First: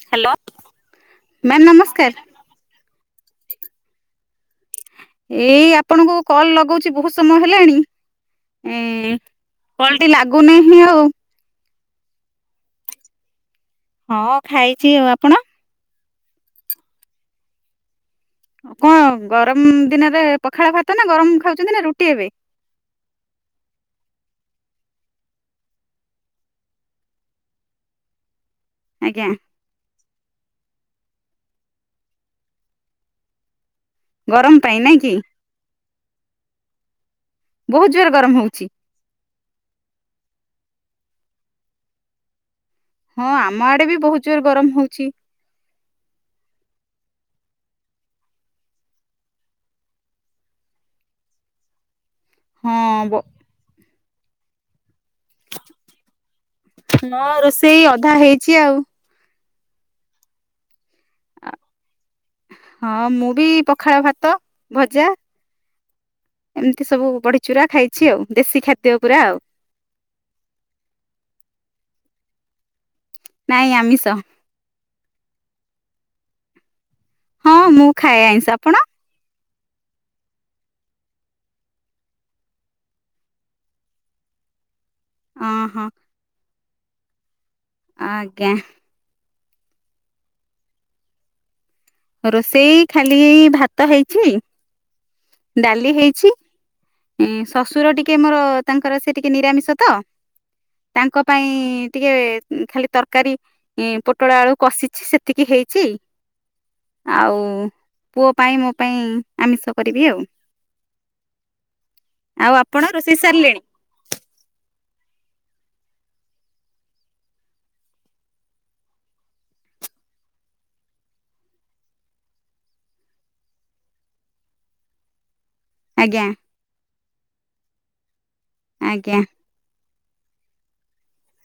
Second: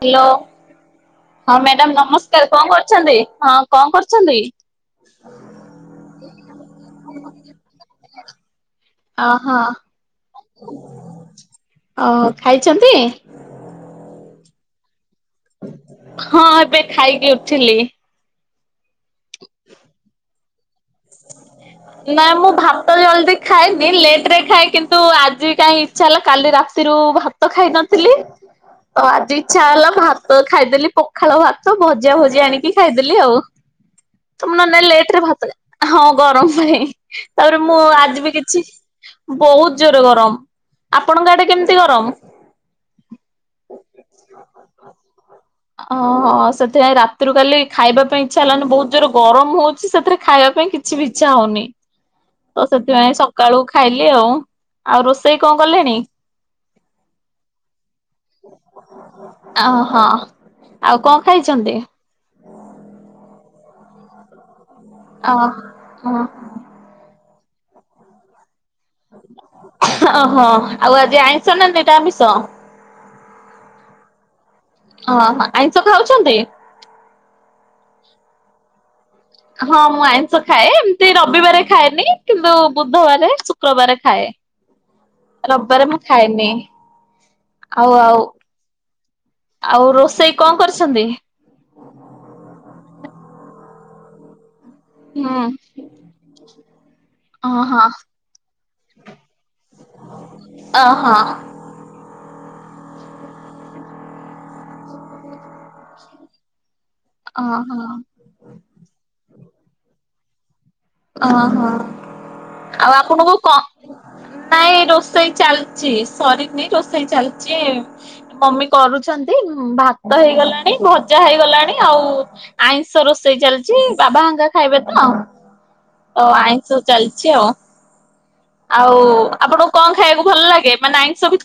Hello ହଁ madam ନମସ୍କାର କଣ କରୁଛନ୍ତି ହଁ କଣ କରୁ ଛନ୍ତି। ଏଇ ଆପଣଙ୍କୁ କଲ ଲଗଉଛି ବହୁତ ସମୟ ହେଲାଣି ଏ ଓହୋ କଲଟି ଲାଗୁନାହିଁ ଆଉ ଓ ଖାଇଛନ୍ତି। ହଁ ଖାଇଛି ଆଉ ଆପଣ। ହଁ ଏବେ ଖାଇକି ଉଠିଲି ଆଉ କଣ ଗରମ ଦିନରେ ପଖାଳ ଖାତ ନା ଗରମ ଖାଉଛନ୍ତି ରୁଟି ନା ଏବେ? ମୁଁ ଭାତ ଜଲଦି ଖାଏନି ଲେଟ ରେ ଖାଇ କିନ୍ତୁ ଆଜି କାଇଁ ଇଛା ହେଲା କାଲି ରାତିରୁ ଭାତ ଖାଇନଥିଲି। ତ ଆଜ୍ଞା ଆଜି ଇଚ୍ଛା ହେଲା ଭାତ ଖାଇଦେଲି। ପଖାଳ ଭାତ ଭଜା ଭଜି ଆଣିକି ଖାଇଦେଲି ଆଉ। ଗରମ ପାଇଁ [inaudible] ନାଇଁ ଲେଟ କି ରେ ଭାତ ହଁ ଗରମ। ପାଇଁ। ତାପରେ ମୁଁ ବହୁତ ଜୋର ଆଜି ଗରମ ବି କିଛି ହଉଛି। ବହୁତ ଜୋରେ ଗରମ ଆପଣଙ୍କ ଆଡେ କେମିତି ଗରମ। ହଁ ଆମ ଆଡେ ବି ବହୁତ ଜୋର ଗରମ ହଉଛି। ଓହୋ ସେଥିପାଇଁ ରାତିରୁ କାଲି ଖାଇବା ପାଇଁ ଇଛା ହେଲାନି ବହୁତ ଜୋର ଗରମ ହଉଛି ସେଥିରେ ଖାଇବା ପାଇଁ କିଛି ବି ଇଚ୍ଛା ହଉନି। ତ ହଁ ସେଥିପାଇଁ ସକାଳୁ ଖାଇଲି। [unintelligible] କଣ କଲେଣି ମୋ ରୋଷେଇ ଅଧା ହେ ଓହୋ। ଆଉ କଣ ଖାଇଛନ୍ତି। ହଁ ମୁଁ ବି ପଖାଳ ଭାତ। ଭଜା ଅ ଏମିତି ସବୁ ବଡ଼ି ଚୁରା ଖାଇଛି ଆଉ ଦେଶୀ ଖାଦ୍ୟ ପୁରା ଆଉ। ଓହୋ ଆଉ ଆଜି ଆଇଂଶ ନା ନିରାମିଷ। ନାଇଁ ଆମିଷ। ଓହୋ ଆଇଁଷ ଖାଉଛନ୍ତି। ହଁ ମୁଁ ଖାଏ ଆଇଶ ଆ ଆପଣ। ହଁ ମୁଁ ଆଇଁଷ ଖାଏ ଏମିତି ରବିବାରେ ଖାଏନି କିନ୍ତୁ ବୁଧବାର ଶୁକ୍ରବାରେ ଖାଏ। ଅଁ ହଁ ରବିବାରେ ମୁଁ ଖାଏନି। ଆଉ ଆଉ ଆଜ୍ଞା। ଆଉ ରୋଷେଇ କଣ କରିଛନ୍ତି। ରୋଷେଇ ଖାଲି ଏଇ ଭାତ ହେଇଛି। ହୁଁ ଡାଲି ହେଇଛି। ଉଁ ଓହୋ ଶଶୁର ଟିକେ ମୋର ତାଙ୍କର ସେ ଟିକେ ନିରାମିଷ ତ ଓହୋ ତାଙ୍କ ପାଇଁ ଟିକେ ଖାଲି ତରକାରୀ ପୋଟଳ ଆଳୁ କଷିଛି ସେତିକି ହେଇଛି ଆଉ ଓହୋ ପୁଅ ପାଇଁ ମୁଁ ପାଇଁ ଆମିଷ କରିବି ଆଉ ଓହୋ ଆପଣ ଆଉ ରୋଷେଇ ଆପଣଙ୍କୁ କ ସାରିଲେଣି ନାଇଁ ରୋଷ ରୋଷେଇ ଚାଲିଛି ସରିନି ରୋଷେଇ ଚାଲିଛି ମମି କରୁଛନ୍ତି ଭାତ ହେଇଗଲାଣି। ଭଜା ହେଇଗଲାଣି ଆଉ ଆଇଁଷ ରୋଷେଇ ଚାଲିଛି ବାବାହଙ୍କା ଖାଇବେ ତ ଓ ଆଜ୍ଞା ଆଇଁଷ ଚାଲଛି ଆଉ ଆଉ ଆଜ୍ଞା ଆପଣଙ୍କୁ କଣ ଖାଇକୁ ଭଲ ଲାଗେ ମାନେ ଆଇଁଷ ଭି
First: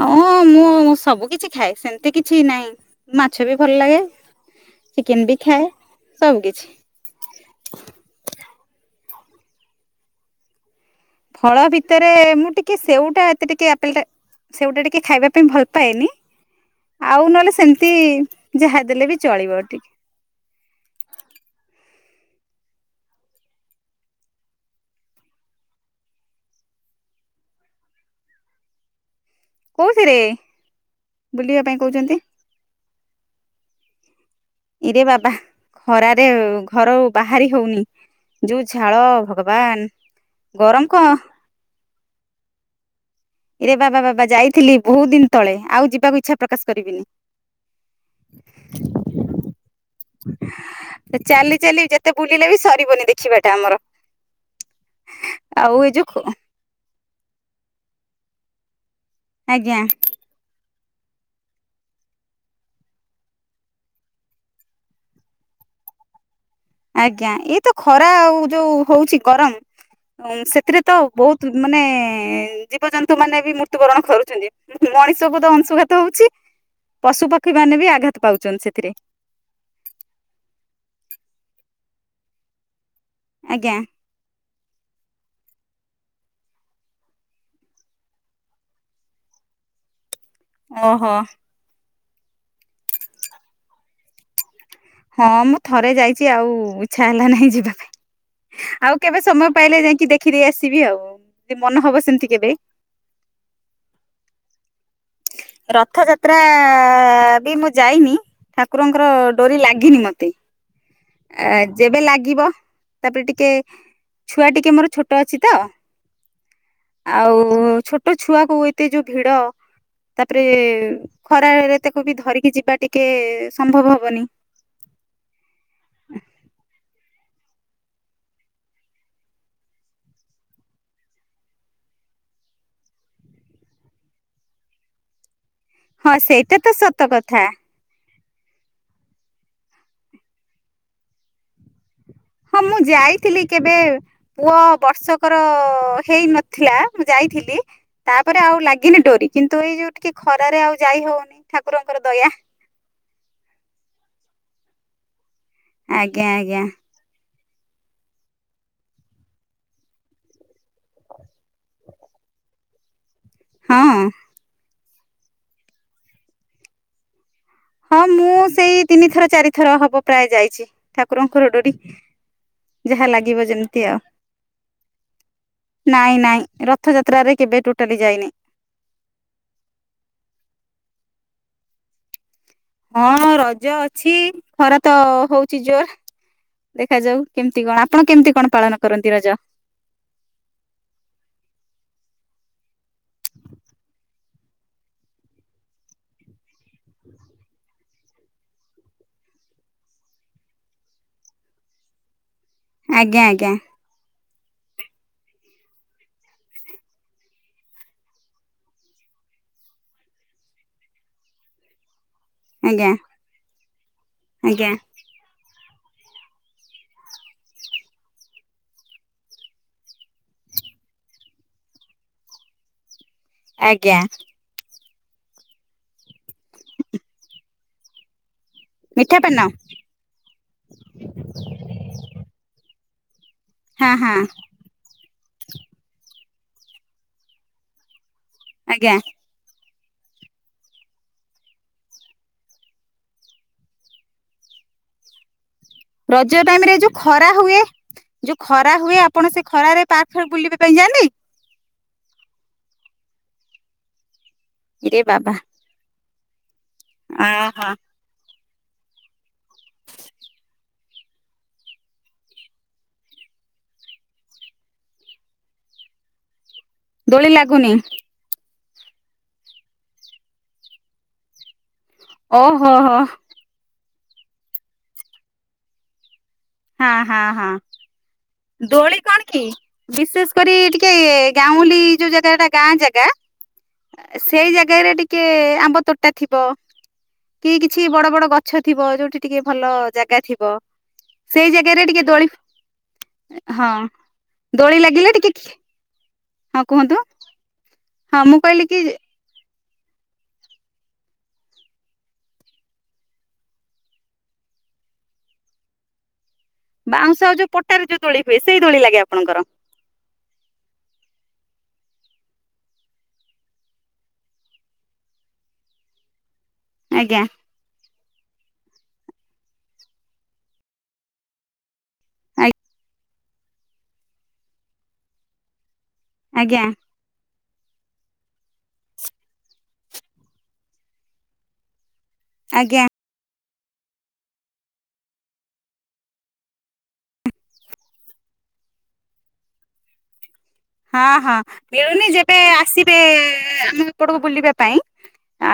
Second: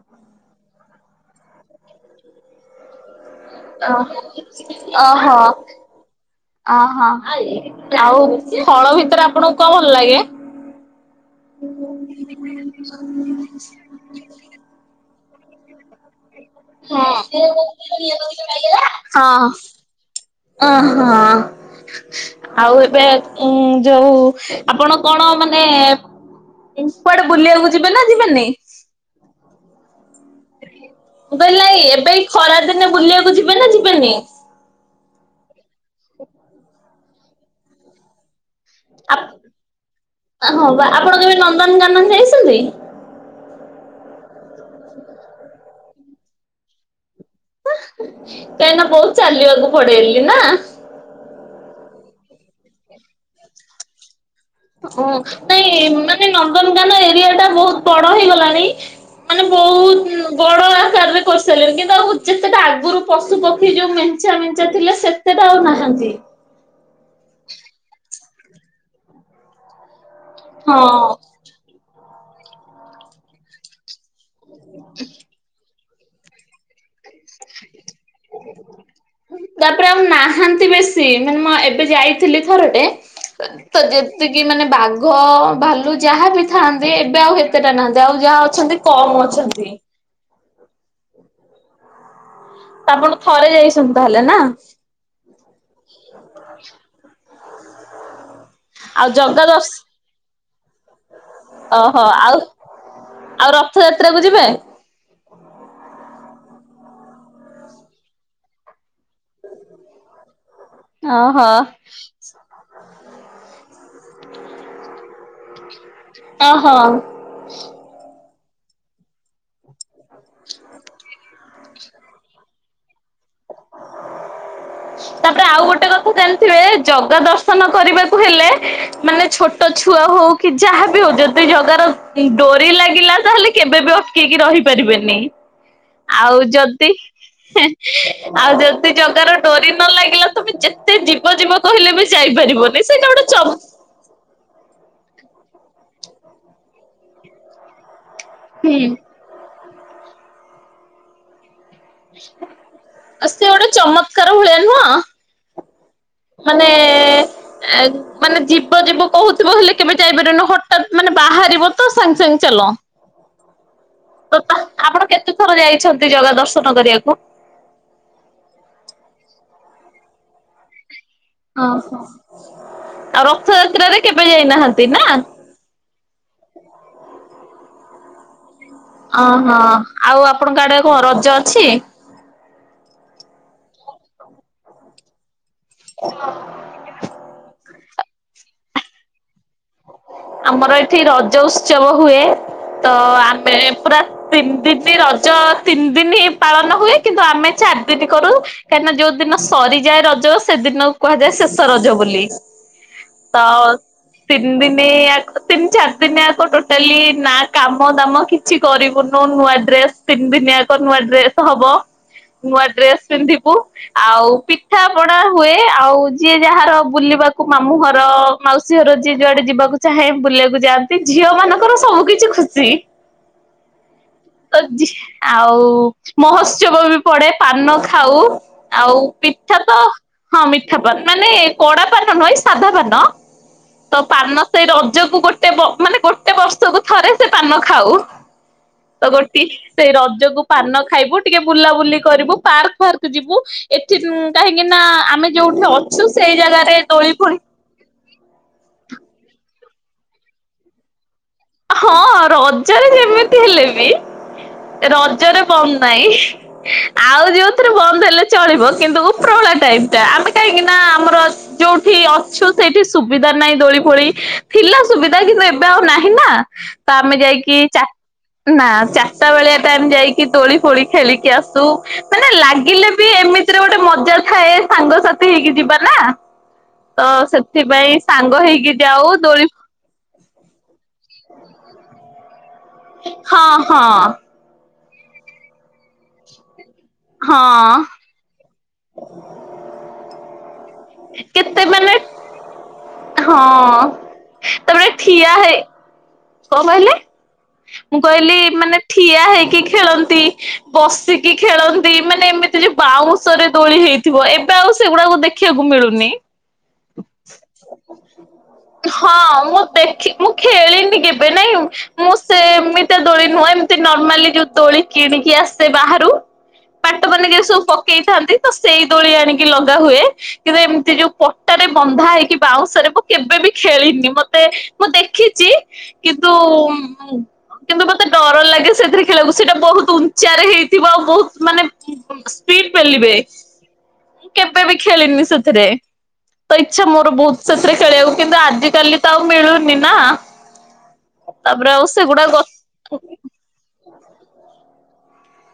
ହଁ ମୁଁ ସବୁ କିଛି ଖାଏ ସେମିତି କିଛି ନାହିଁ ମାଛ ବି ଭଲ ଓ ଲାଗେ ଚିକେନ ଓହୋ ବି ଖାଏ ସବୁ କିଛି ଅହୋ ଆଉ ଫଳ ଭି ସାର ଆପଣଙ୍କୁ କଣ ଭଲ ଲାଗେ? ଫଳ ଭିତରେ ମୁଁ ଟିକେ ସେଉଟା ଏତେ ଟିକେ ଆପଲ ଟା ସେଉଟା ଟିକେ ଖାଇବା ତମେ ଭଲ ପାଏନି। ହଁ ଆଉ ନହେଲେ ସେମିତି ହଁ ଯାହା ଦେଲେ ବି ଚଳିବ ଟିକେ ଓ ହଁ ଆଉ ଏବେ ଉଁ ଯୋଉ ଆପଣ କଣ ମାନେ କୁଆଡେ ବୁଲିବାକୁ ଯିବେ ନା ଯିବେନି? ଉଠ ବେଲେ ଇ କହୁଛନ୍ତି ଏବେ ଇ ଖରା ଦିନେ ବୁଲିବାକୁ ଯିବେ ନା ଯି ଯିବେନି ଇରେ ବାବା ଖରାରେ ଘର ବାହାରି ହଉନି ଯୋଉ ଝାଳ ଆପ୍ ଭଗବାନ ଗରମ କ ନା ଯାଇଛନ୍ତି? ରେ ବାବା ବାବା ଯାଇଥିଲି ବହୁତ ଦିନ ତଳେ ଆଉ ଯିବାକୁ ଇଚ୍ଛା ପ୍ରକାଶ କରିବିନି। ଆ କାହିଁକି ନା ବହୁତ ଚାଲିବାକୁ ପଡେଲି ନା ଏତେ ବୁଲିଲେ ବି ସରିବନି ଦେଖିବାଟା ଆମର ଓ ଆଉ ନାଇଁ ଏଇ ଯୋଉ ମାନେ ନନ୍ଦନକାନ ଏରିଆ ଟା ବହୁତ ବଡ ରହିଗଲାଣି ମାନେ ଆଜ୍ଞା ବହୁତ ବଡ କାରେ କରିସାରିଲେଣି କିନ୍ତୁ ଆଉ ଯେତେଟା ଆଗରୁ ପଶୁ ପକ୍ଷୀ ଯୋଉ ମେଞ୍ଚା ମେଞ୍ଚା ଥିଲେ ସେତେଟା ଆଉ ନାହାନ୍ତି। ଆଜ୍ଞା ଏଇ ତ ଖରା ଆଉ ଯୋଉ ହଉଚି ଗରମ ଉଁ ସେଥିରେ ତ ହଁ ବହୁତ ମାନେ ଏଁ ଜୀବଜନ୍ତୁ ମାନେ ବି ମୃତ୍ୟୁବରଣ କରୁ ଛନ୍ତି ମଣିଷକୁ ତ ଅଂଶୁଘାତ ତ ହୋଉଚି। ତାପରେ ଆଉ ନାହାନ୍ତି ବେଶୀ ମାନେ ମ୍ ଏ ଏବେ ଯାଇଥିଲି ଥରଟେ ଆଜ୍ଞା ତ ଯେତିକି ମାନେ ବାଘ ବାଲ- ଯାହା ବି ଥାନ୍ତି ଏବେ ଆଉ ଏତେଟା ନାହାନ୍ତି ଆଉ ଯାହା ଅଛନ୍ତି କମ ଅଛନ୍ତି। ଓହୋ। ଆପଣ ଥରେ ଯାଇସ ହେଲେ ନା। ହଁ ମୁଁ ଥରେ ଯାଇଛି ଆଉ ଇଚ୍ଛା ହେଲା ନାହିଁ ଯିବି [inaudible] ଆଉ କେବେ ଜଗା ସମୟ ଦର୍ଶ ପାଇଲେ ଯାଇକି ଦେଖିଦେଇ ଆସିବି। ଆଉ ଯଦି ମନ ହବ ଓହୋ ସେମିତି [inaudible] ଆଉ କେବେ ଆଉ ରଥଯାତ୍ରାକୁ ଯିବେ ରଥଯାତ୍ରା ଯାତ୍ରା ବି ମୁଁ ଯାଇନି ଠାକୁରଙ୍କର ନି ମତେ ଓହୋ। ଯେବେ ଲାଗିବ ତାପରେ ଟିକେ ଛୁଆ ଟିକେ ମୋର ଛୋଟ ଅଛି ତ ଓହୋ ଆଉ ଛୋଟ ଛୁଆକୁ ଏତେ ଯୋଉ ଭିଡ଼ ତାପରେ ଖରାାରେରେ ତାକୁ ବି ଧରିକି ଯିବା ଟିକେ ସମ୍ଭବ ହବନି। ତାପରେ ଆଉ ଗୋଟେ କଥା ଜାଣିଥିବେ ଜଗା ଦର୍ଶନ କରିବାକୁ ହେଲେ ମାନେ ଛୋଟ ଛୁଆ ହଉ କି ଯାହା ବି ହଉ ଯଦି ଜଗାର ଡୋରି ଲାଗିଲା ତାହେଲେ କେବେ ବି ଅଟକେଇକି ରହିପାରିବେନି। ହଁ ଆଉ ସେଇଟା ତ ଯଦି ସତ କଥା ଆଉ ଯେତି ଟଙ୍କାର ଡରି ନ ଲାଗିଲା ତମେ ଯେତେ ଜୀବ ଜୀବ କହିଲେ ବି ହଁ ମୁଁ ଯାଇପାରିବନି ସେଇଟା ଗୋଟେ ଯାଇଥିଲି ଚମ କେବେ ପୁଅ ବର୍ଷକର ହେଇ ନଥିଲା ମୁଁ ଯାଇଥିଲି। ତାପରେ ଆଉ ଲାଗିନି ହୁଁ ଡୋରି କିନ୍ତୁ ତୁ ଏଇ ଯୋଉ ଟିକେ ଖରାରେ ଆଉ ଯାଇ ହଉନି। ଠାକୁରଙ୍କର ଦୟା। ଆ ସେ ଗୋଟେ ଚମତ୍କାର ଭଳିଆ ନୁହଁ? ଆଜ୍ଞା ଆଜ୍ଞା। ମାନେ ଏ ମାନେ ଯିବ ଯିବ କହୁଥିବ ହେଲେ କେବେ ଯାଇପାରିବୁନୁ ହଠାତ୍ ମାନେ ବାହାରିବ ତ ସାଙ୍ଗେ ସାଙ୍ଗେ ଚାଲ। ହଁ। ତ ଆପଣ କେତେ ଥର ଯାଇଛନ୍ତି ଜଗା ଦର୍ଶନ କରିବାକୁ? ହଁ ମୁଁ ସେଇ ତିନି ଥର ଚାରିଥର ହବ ପ୍ରାୟ ଯାଇଚି। ଠାକୁରଙ୍କର ଡୋରି ଯାହା ଆଉ ଲାଗିବ ଯେମିତି ରଥଯାତ୍ରାରେ ଆଉ କେବେ ଯାଇନାହାନ୍ତି ନା? ନାଇଁ ନାଇଁ ରଥଯାତ୍ରାରେ କେବେ ଟୋଟାଲି ଯାଇନି। ଅହଁ ଆଉ ଆପଣଙ୍କ ଆଡେ କଣ ରଜ ଅଛି। ହଁ ରଜ ଅଛି ଖରା ତ ହଉ ଜୋର ଦେଖାଯାଉ କେମିତି କଣ ଆପଣ କେମିତି କଣ ପାଳନ କରନ୍ତି ରଜ? ଆମର ଏଠି ରଜ ଉତ୍ସବ ହୁଏ। ତ ଆମେ ପୁରା ତିନି ଦିନ ରଜ ତିନି ଦିନ ହି ପାଳନ ହୁଏ। କିନ୍ତୁ ଆମେ ଚାରି ଦିନ କରୁ କାହିଁକିନା ଯୋଉ ଦିନ ସରିଯାଏ ରଜ ସେଦିନ କୁହାଯାଏ ଶେଷ ରଜ ବୋଲି। ଆଜ୍ଞା ତ ଆଜ୍ଞା। ତିନି ଦିନ ତିନି ଚାରି ଦିନିଆକ ଟୋଟାଲି ନା କାମ ଦାମ କିଛି କରିବୁନୁ ନୂଆ ଡ୍ରେସ ତିନି ଦିନିଆକ ନୂଆ ଡ୍ରେସ ହବ। ନୂଆ ଆଜ୍ଞା ଡ୍ରେସ୍ ପିନ୍ଧିବୁ ଆଉ ଆଜ୍ଞା। ପିଠା ପଣା ହୁଏ। ଆଉ ଯିଏ ଯାହାର ବୁଲିବାକୁ ମାମୁଁ ଘର ମାଉସୀ ଘର ଯିଏ ଯୁଆଡେ ଯିବାକୁ ଚାହେଁ ବୁଲିବାକୁ ଯାଆନ୍ତି ଝିଅ ମାନଙ୍କର ସବୁ କିଛି ଖୁସି। ଆଜ୍ଞା। ତ ଆଉ ମହୋତ୍ସବ ବି ପଡେ ପାନ ଖାଉ। ଆଉ ମିଠା ପାନ ପିଠା ତ ହଁ ମିଠା ପାନ ମାନେ କଡାପାନ ନୁହେଁ ସାଧା ପାନ। ହଁା ତ ହଁା ପାନ ସେଇ ରଜକୁ ଗୋଟେ ମାନେ ଗୋଟେ ବର୍ଷକୁ ଥରେ ସେ ପାନ ଖାଉ। ଆଜ୍ଞା ତ ଗୋଟି ସେଇ ରଜକୁ ପାନ ଖାଇବୁ ଟିକେ ବୁଲାବୁଲି କରିବୁ ପାର୍କ ଫାର୍କ ଯିବୁ ଏଠି କାହିଁକି ନା ଆମେ ଯୋଉଠ ଅଛୁ ରଜ ସେଇ ଟାଇମ ରେ ଜାଗାରେ ଯୋଉ ଦୋଳି ଖରା ଫୁଣି ହୁଏ। ଯୋଉ ଖରା ହୁଏ ଆପଣ ସେ ଖରାରେ ପାଖରେ ବୁଲିବା ପାଇଁ ଯାଆନ୍ତି। ହଁ ରଜରେ ଯେମିତି ହେଲେ ବି ଇରେ ବାବା ରଜରେ ବନ୍ଦ ନାଇଁ। ଆଉ ଅହୋ ଯୋଉଥିରେ ବନ୍ଦ ହେଲେ ଚଳିବ କିନ୍ତୁ ଉପରଳା ଟାଇମ ଟା ଆମେ କାହିଁକି ନା ଆମର ଯୋଉଠି ଅଛୁ ସେଇଠି ସୁବିଧା ନାହିଁ ଦୋଳି ଫୋଳି ଥିଲା ସୁବିଧା କିନ୍ତୁ ଏବେ ଆଉ ନାହିଁ। ହିଁ ନା। ତ ଆମେ ଦୋଳି ଯାଇକି ଲାଗୁନି ଚା ନା ଚାରିଟା ବେଳିଆ ଟାଇମ ଯାଇକି ତୋଳି ଫୋଳି ଖେଳିକି ଆସୁ ମାନେ ଓହୋ ଲାଗିଲେ ହୋ ବି ଏମିତିରେ ଗୋଟେ ମ ରଜ ଥାଏ ସାଙ୍ଗସାଥି ହେଇକି ଯିବା ନା। ହଁ ତ ହଁ ହଁ ସେଥିପାଇଁ ସାଙ୍ଗ ହେଇକି ଦୋଳି ଯାଉ କଣ କି ବିଶେଷ କରି ଟିକେ ଗାଉଁଲି ଯୋଉ ଜାଗାଟା ହଁ ହଁ। ଜାଗାରେ ଟିକେ ଆମ୍ବ ତୋଟା ଟା ଥିବ କି କିଛି ହଁ ବଡ ବଡ ଗଛ ଥିବ ଯୋଉଠି ଟିକେ ଭଲ ଜାଗା ଥିବ। ସେଇ କେତେ ଜାଗାରେ ମାନେ ଟିକେ ଦୋଳି ହଁ ଦୋଳି ତମେ ଲାଗିଲେ ଠିଆ ଟିକେ ହେଇ କଣ ହଁ କହିଲେ କୁହନ୍ତୁ ମୁଁ କହିଲି ମାନେ ଠିଆ ହେଇକି। ଖେଳନ୍ତି ବସିକି ଖେଳନ୍ତି ମାନେ ଏମିତି ଯେ ବାଉଁଶରେ ଦୋଳି ହେଇଥିବ ଏବେ ଆଉ ସେଗୁଡାକ ଦେଖିବାକୁ ମିଳୁନି। ବାଉଁଶ ଆଉ ଯୋଉ ପଟାରେ ଯୋଉ ଦୋଳି ହୁଏ ସେଇ ଦୋଳି ଲାଗେ ହଁ ଆପଣଙ୍କର। ମୁଁ ଦେଖି ମୁଁ ଖେଳିନି କେବେ ମୁଁ ସେ ଏମିତି ଦୋଳି ନୁହଁ ଏମତି ନର୍ମାଲି ଯୋଉ ଦୋଳି କିଣିକି ଆସେ ବାହାରୁ। ବାଟ ଆଜ୍ଞା ମାନଙ୍କରେ ସବୁ ପକେଇଥାନ୍ତି। ତ ସେଇ ଦୋଳି ଆଣିକି ଲଗା ହୁଏ କିନ୍ତୁ ଏମିତି ଯୋଉ ପଟାରେ ବନ୍ଧା ହେଇକି ବାଉଁଶରେ କେବେ ବି ଖେଳିନି ମତେ ମୁଁ ଦେଖିଛି। ହଁ। କିନ୍ତୁ ଆଜ୍ଞା କିନ୍ତୁ ମତେ ଡର ଲାଗେ ସେଥିରେ ଖେଳକୁ ସେଇଟା ବହୁତ ଉଞ୍ଚାରେ ହେଇଥିବ ଆଉ ବହୁତ ମାନେ ସ୍ପିଡ ଆଜ୍ଞା ପେଲିବେ। ମୁଁ କେବେ ବି ଖେଳିନି ସେଥିରେ ତ ଇଚ୍ଛା ମୋର ବହୁତ ସେଥିରେ ଖେଳିବାକୁ କିନ୍ତୁ ଆଜି କାଲି ତ ଆଉ ମିଳୁନି ନା। ହଁ ହଁ ତାପରେ ଆଉ ମିଳୁନି ସେଗୁଡା ଯେବେ ଗ ଆସିବେ ଆମେ ଉପରକୁ ବୁଲିବା ପାଇଁ। ଆ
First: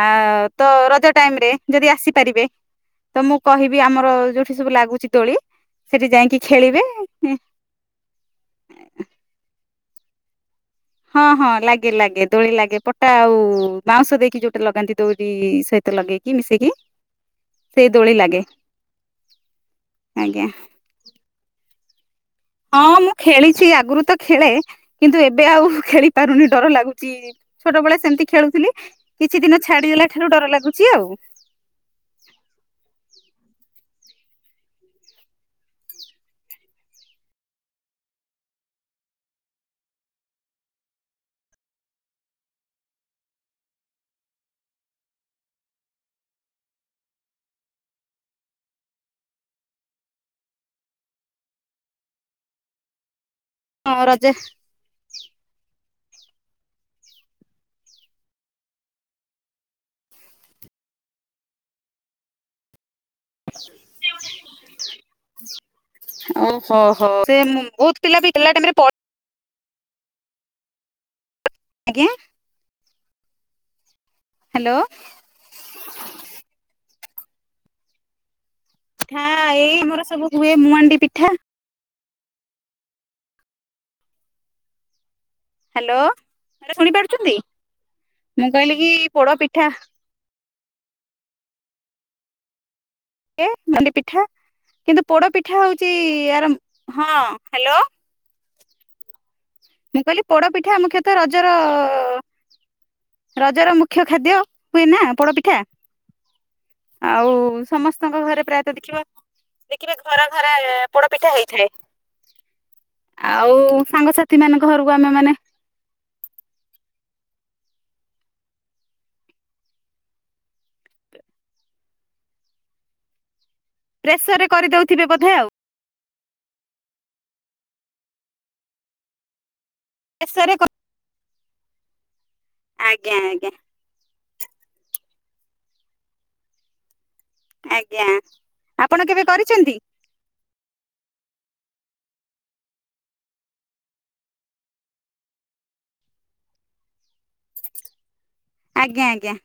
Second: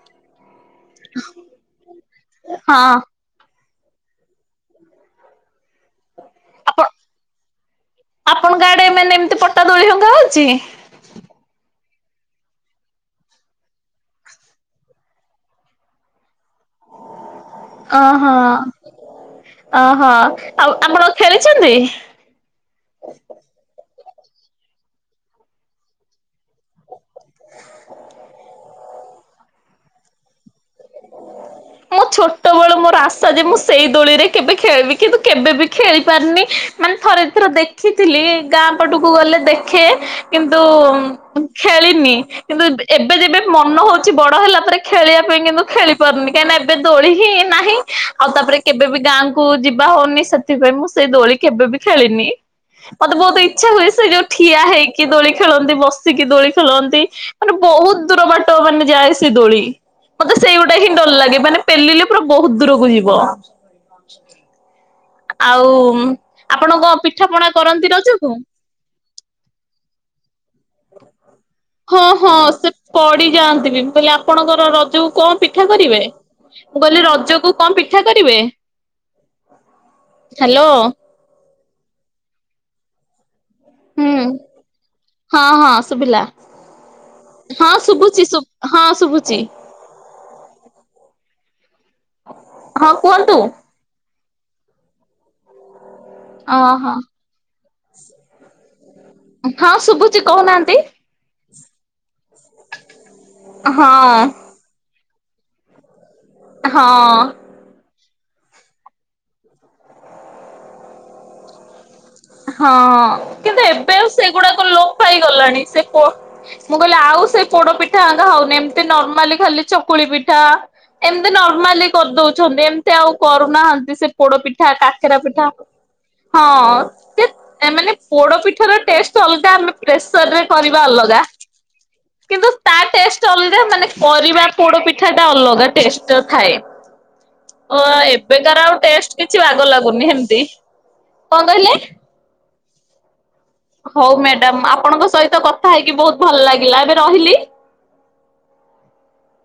ତ ରଜ ଟାଇମ୍ ରେ ଯଦି ଆସି ପାରିବେ ହଁ ତ ମୁଁ କହିବି ବି ଆମର ଯୋଉଠି ସବୁ ଲାଗୁଚି ଦୋଳି ସେଠି ଯାଇଁ ଆପଣ ଆପଣଙ୍କ ଆଡେ ମାନେ ଏମିତି ପଟା ଦୋଳିଭଙ୍ଗା ହଉଚି? ହଁ ହଁ ଲାଗେ ଲାଗେ ଦୋଳି ଲାଗେ ପଟା ଆଉ ବାଉଁସ ଦେଇକି ଯୋଉଟା ଲଗାନ୍ତି ଦୌରି ସହିତ ଲଗେଇକି। ମିଶେଇକି ସେଇ ଦୋଳି ଓହୋ ଲାଗେ ଓହୋ ଆଜ୍ଞା ଆଉ ଆପଣ ଖେଳିଚନ୍ତି? ହଁ ମୁଁ ଖେଳିଚି ଆଗରୁ ତ ଖେଳେ କିନ୍ତୁ ଏବେ ଆଉ ଖେଳି ପାରୁନି ଡର ଲାଗୁଚି ଛୋଟବେଳେ ସେମିତି ଖେଳୁଥିଲି କିଛି ଦିନ ଛାଡିଦେଲା ଠାରୁ ଡର ଲାଗୁଚି ଆଉ। ମୋ ଛୋଟବେଳୁ ମୋର ଆସ ଯେ ମୁଁ ସେଇ ଦୋଳିରେ କେବେ ଖେଳିବି କିନ୍ତୁ କେବେ ବି ଖେଳି ପାରୁନି ମାନେ ଥରେ ଥର ଦେଖିଥିଲି ଗାଁ ପଟକୁ ଗଲେ ଦେଖେ କିନ୍ତୁ ଖେଳିନି କିନ୍ତୁ ଏବେ ଯେବେ ମନ ହଉଛି ବଡ ହେଲା ପରେ ଖେଳିବା ପାଇଁ କିନ୍ତୁ ଖେଳି ପାରୁନି। କାହିଁକିନା ଏବେ ଦୋଳି ହିଁ ନାହିଁ ଆଉ ତାପରେ କେବେ ବି ଗାଁକୁ ଯିବା ହଉନି ସେଥିପାଇଁ ମୁଁ ସେଇ ଦୋଳି କେବେ ବି ଖେଳିନି ମତେ ବହୁତ ଇ ଇଛା ହୁଏ ସେ ହଁ ଯୋଉ ରଜା ଠିଆ ହେଇକି ଦୋଳି ଖେଳନ୍ତି ବସ ସିକି ଦୋଳି ଖେଳନ୍ତି ମାନେ ବହୁତ ଦୂର ବାଟ ମାନେ ଯାଏ ସେ ଦୋଳି ମତେ ସେଇଗୁଟା ହିଁ ଡର ଲାଗେ ମାନେ ପେଲିଲେ ବହୁତ ଦୂରକୁ ଯିବ ବା। ଆଉ ଆପଣ ଓହୋ କଣ ହୋ ପିଠା ସେ ପଣା କରନ୍ତି ବହୁତ ପିଲା ରଜକୁ? ବି ଖେଳିଲା ଟାଇମରେ ପଡ ହ। ହଁ ଆଜ୍ଞା ହଁ ସେ। ପଡି ଯାଆନ୍ତିିବି କହିଲି ଆପଣଙ୍କର ହ୍ୟାଲୋ ରଜକୁ କଣ ପିଠା କରିବେ ମୁଁ କହିଲି ରଜ ରଜକୁ କଣ ପିଠା କରିବେ। ଠା ଏଇ ମୋର୍ ସବୁ ହୁଏ ହ୍ୟାଲୋ ମଣ୍ଡି ପିଠା। ହୁଁ ହଁ ହଁ ହ୍ୟାଲୋ ଶୁଭିଲା ଶୁଣି ପାରୁଛନ୍ତି ହଁ ଶୁଭୁଛି ମୁଁ କହିଲି ହଁ କି ପୋଡ ଶୁଭୁଛି। ପିଠା ହଁ କୁହନ୍ତୁ। କେ ନନ୍ଦି ପୀଠ [unintelligible] କିନ୍ତୁ ପୋଡ ପିଠା ହଉଛି ଚି ଆରେ ଓହୋ ହଁ ହ୍ୟାଲୋ ହଁ ଶୁଭୁଛିି କହୁନାହାନ୍ତି। ନିର [unintelligible] ରଜର ମୁଖ୍ୟ ହଁ ଖାଦ୍ୟ ହୁଏ ନା ପୋଡ଼ ପିଠା। ହଁ। ତାଙ୍କ ଘରେ ପ୍ରାୟତଃ ଦେଖିବା ଦେଖିବେ ଘରା ଘରା ପୋଡପିଠା ହେଇଥାଏ। ହଁ କିନ୍ତୁ ଏବେ ଆଉ ସେଇ ସେ ମାନଙ୍କ ଘରକୁ ଆମେ ମାନେ ମୁଁ କହିଲି ଆଉ ସେ ପୋଡ ପିଠାଙ୍କା ହଉନି ଏମିତି ନର୍ମାଲି ଖାଲି ଚକୁଳି ପିଠା ଏମିତି ନର୍ମାଲି କରିଦଉଛନ୍ତି ଏମିତି ଆଉ କରୁ ନାହାନ୍ତି ସେ ପୋଡ ପ୍ରେସରରେ ପିଠା କରିଦଉଥିବେ କାଖେରା ବୋଧେ ପିଠା। ଆଉ। ହଁ। ସେ ମାନେ ପୋଡ ପିଠ ର ଟେଷ୍ଟ ଅଲଗା ଆମେ ପ୍ରେସର୍ ରେ ପ୍ରେସରରେ କରିବା ଅଲଗା କିନ୍ତୁ ତା ଆଜ୍ଞା ଟେଷ୍ଟ ଆଜ୍ଞା ଅଲଗା ମାନେ କରିବା ପୋଡ ପିଠା ସେଟା ଅଲଗା ଟେଷ୍ଟ ଥାଏ। ହଁ ଆଜ୍ଞା ଏବେକାର ଆଉ ଆପଣ ଟେଷ୍ଟ କେବେ କିଛି ଆଗ କରିଛନ୍ତି? ଲାଗୁନି ସେମତି। କଣ କହିଲେ। ହଉ ମ୍ୟାଡ଼ାମ୍ ଆପଣଙ୍କ ସହିତ କଥା ହେଇକି ବହୁତ ଭଲ ଲାଗିଲା ଏବେ ରହିଲି। ଆଜ୍ଞା ଆଜ୍ଞା।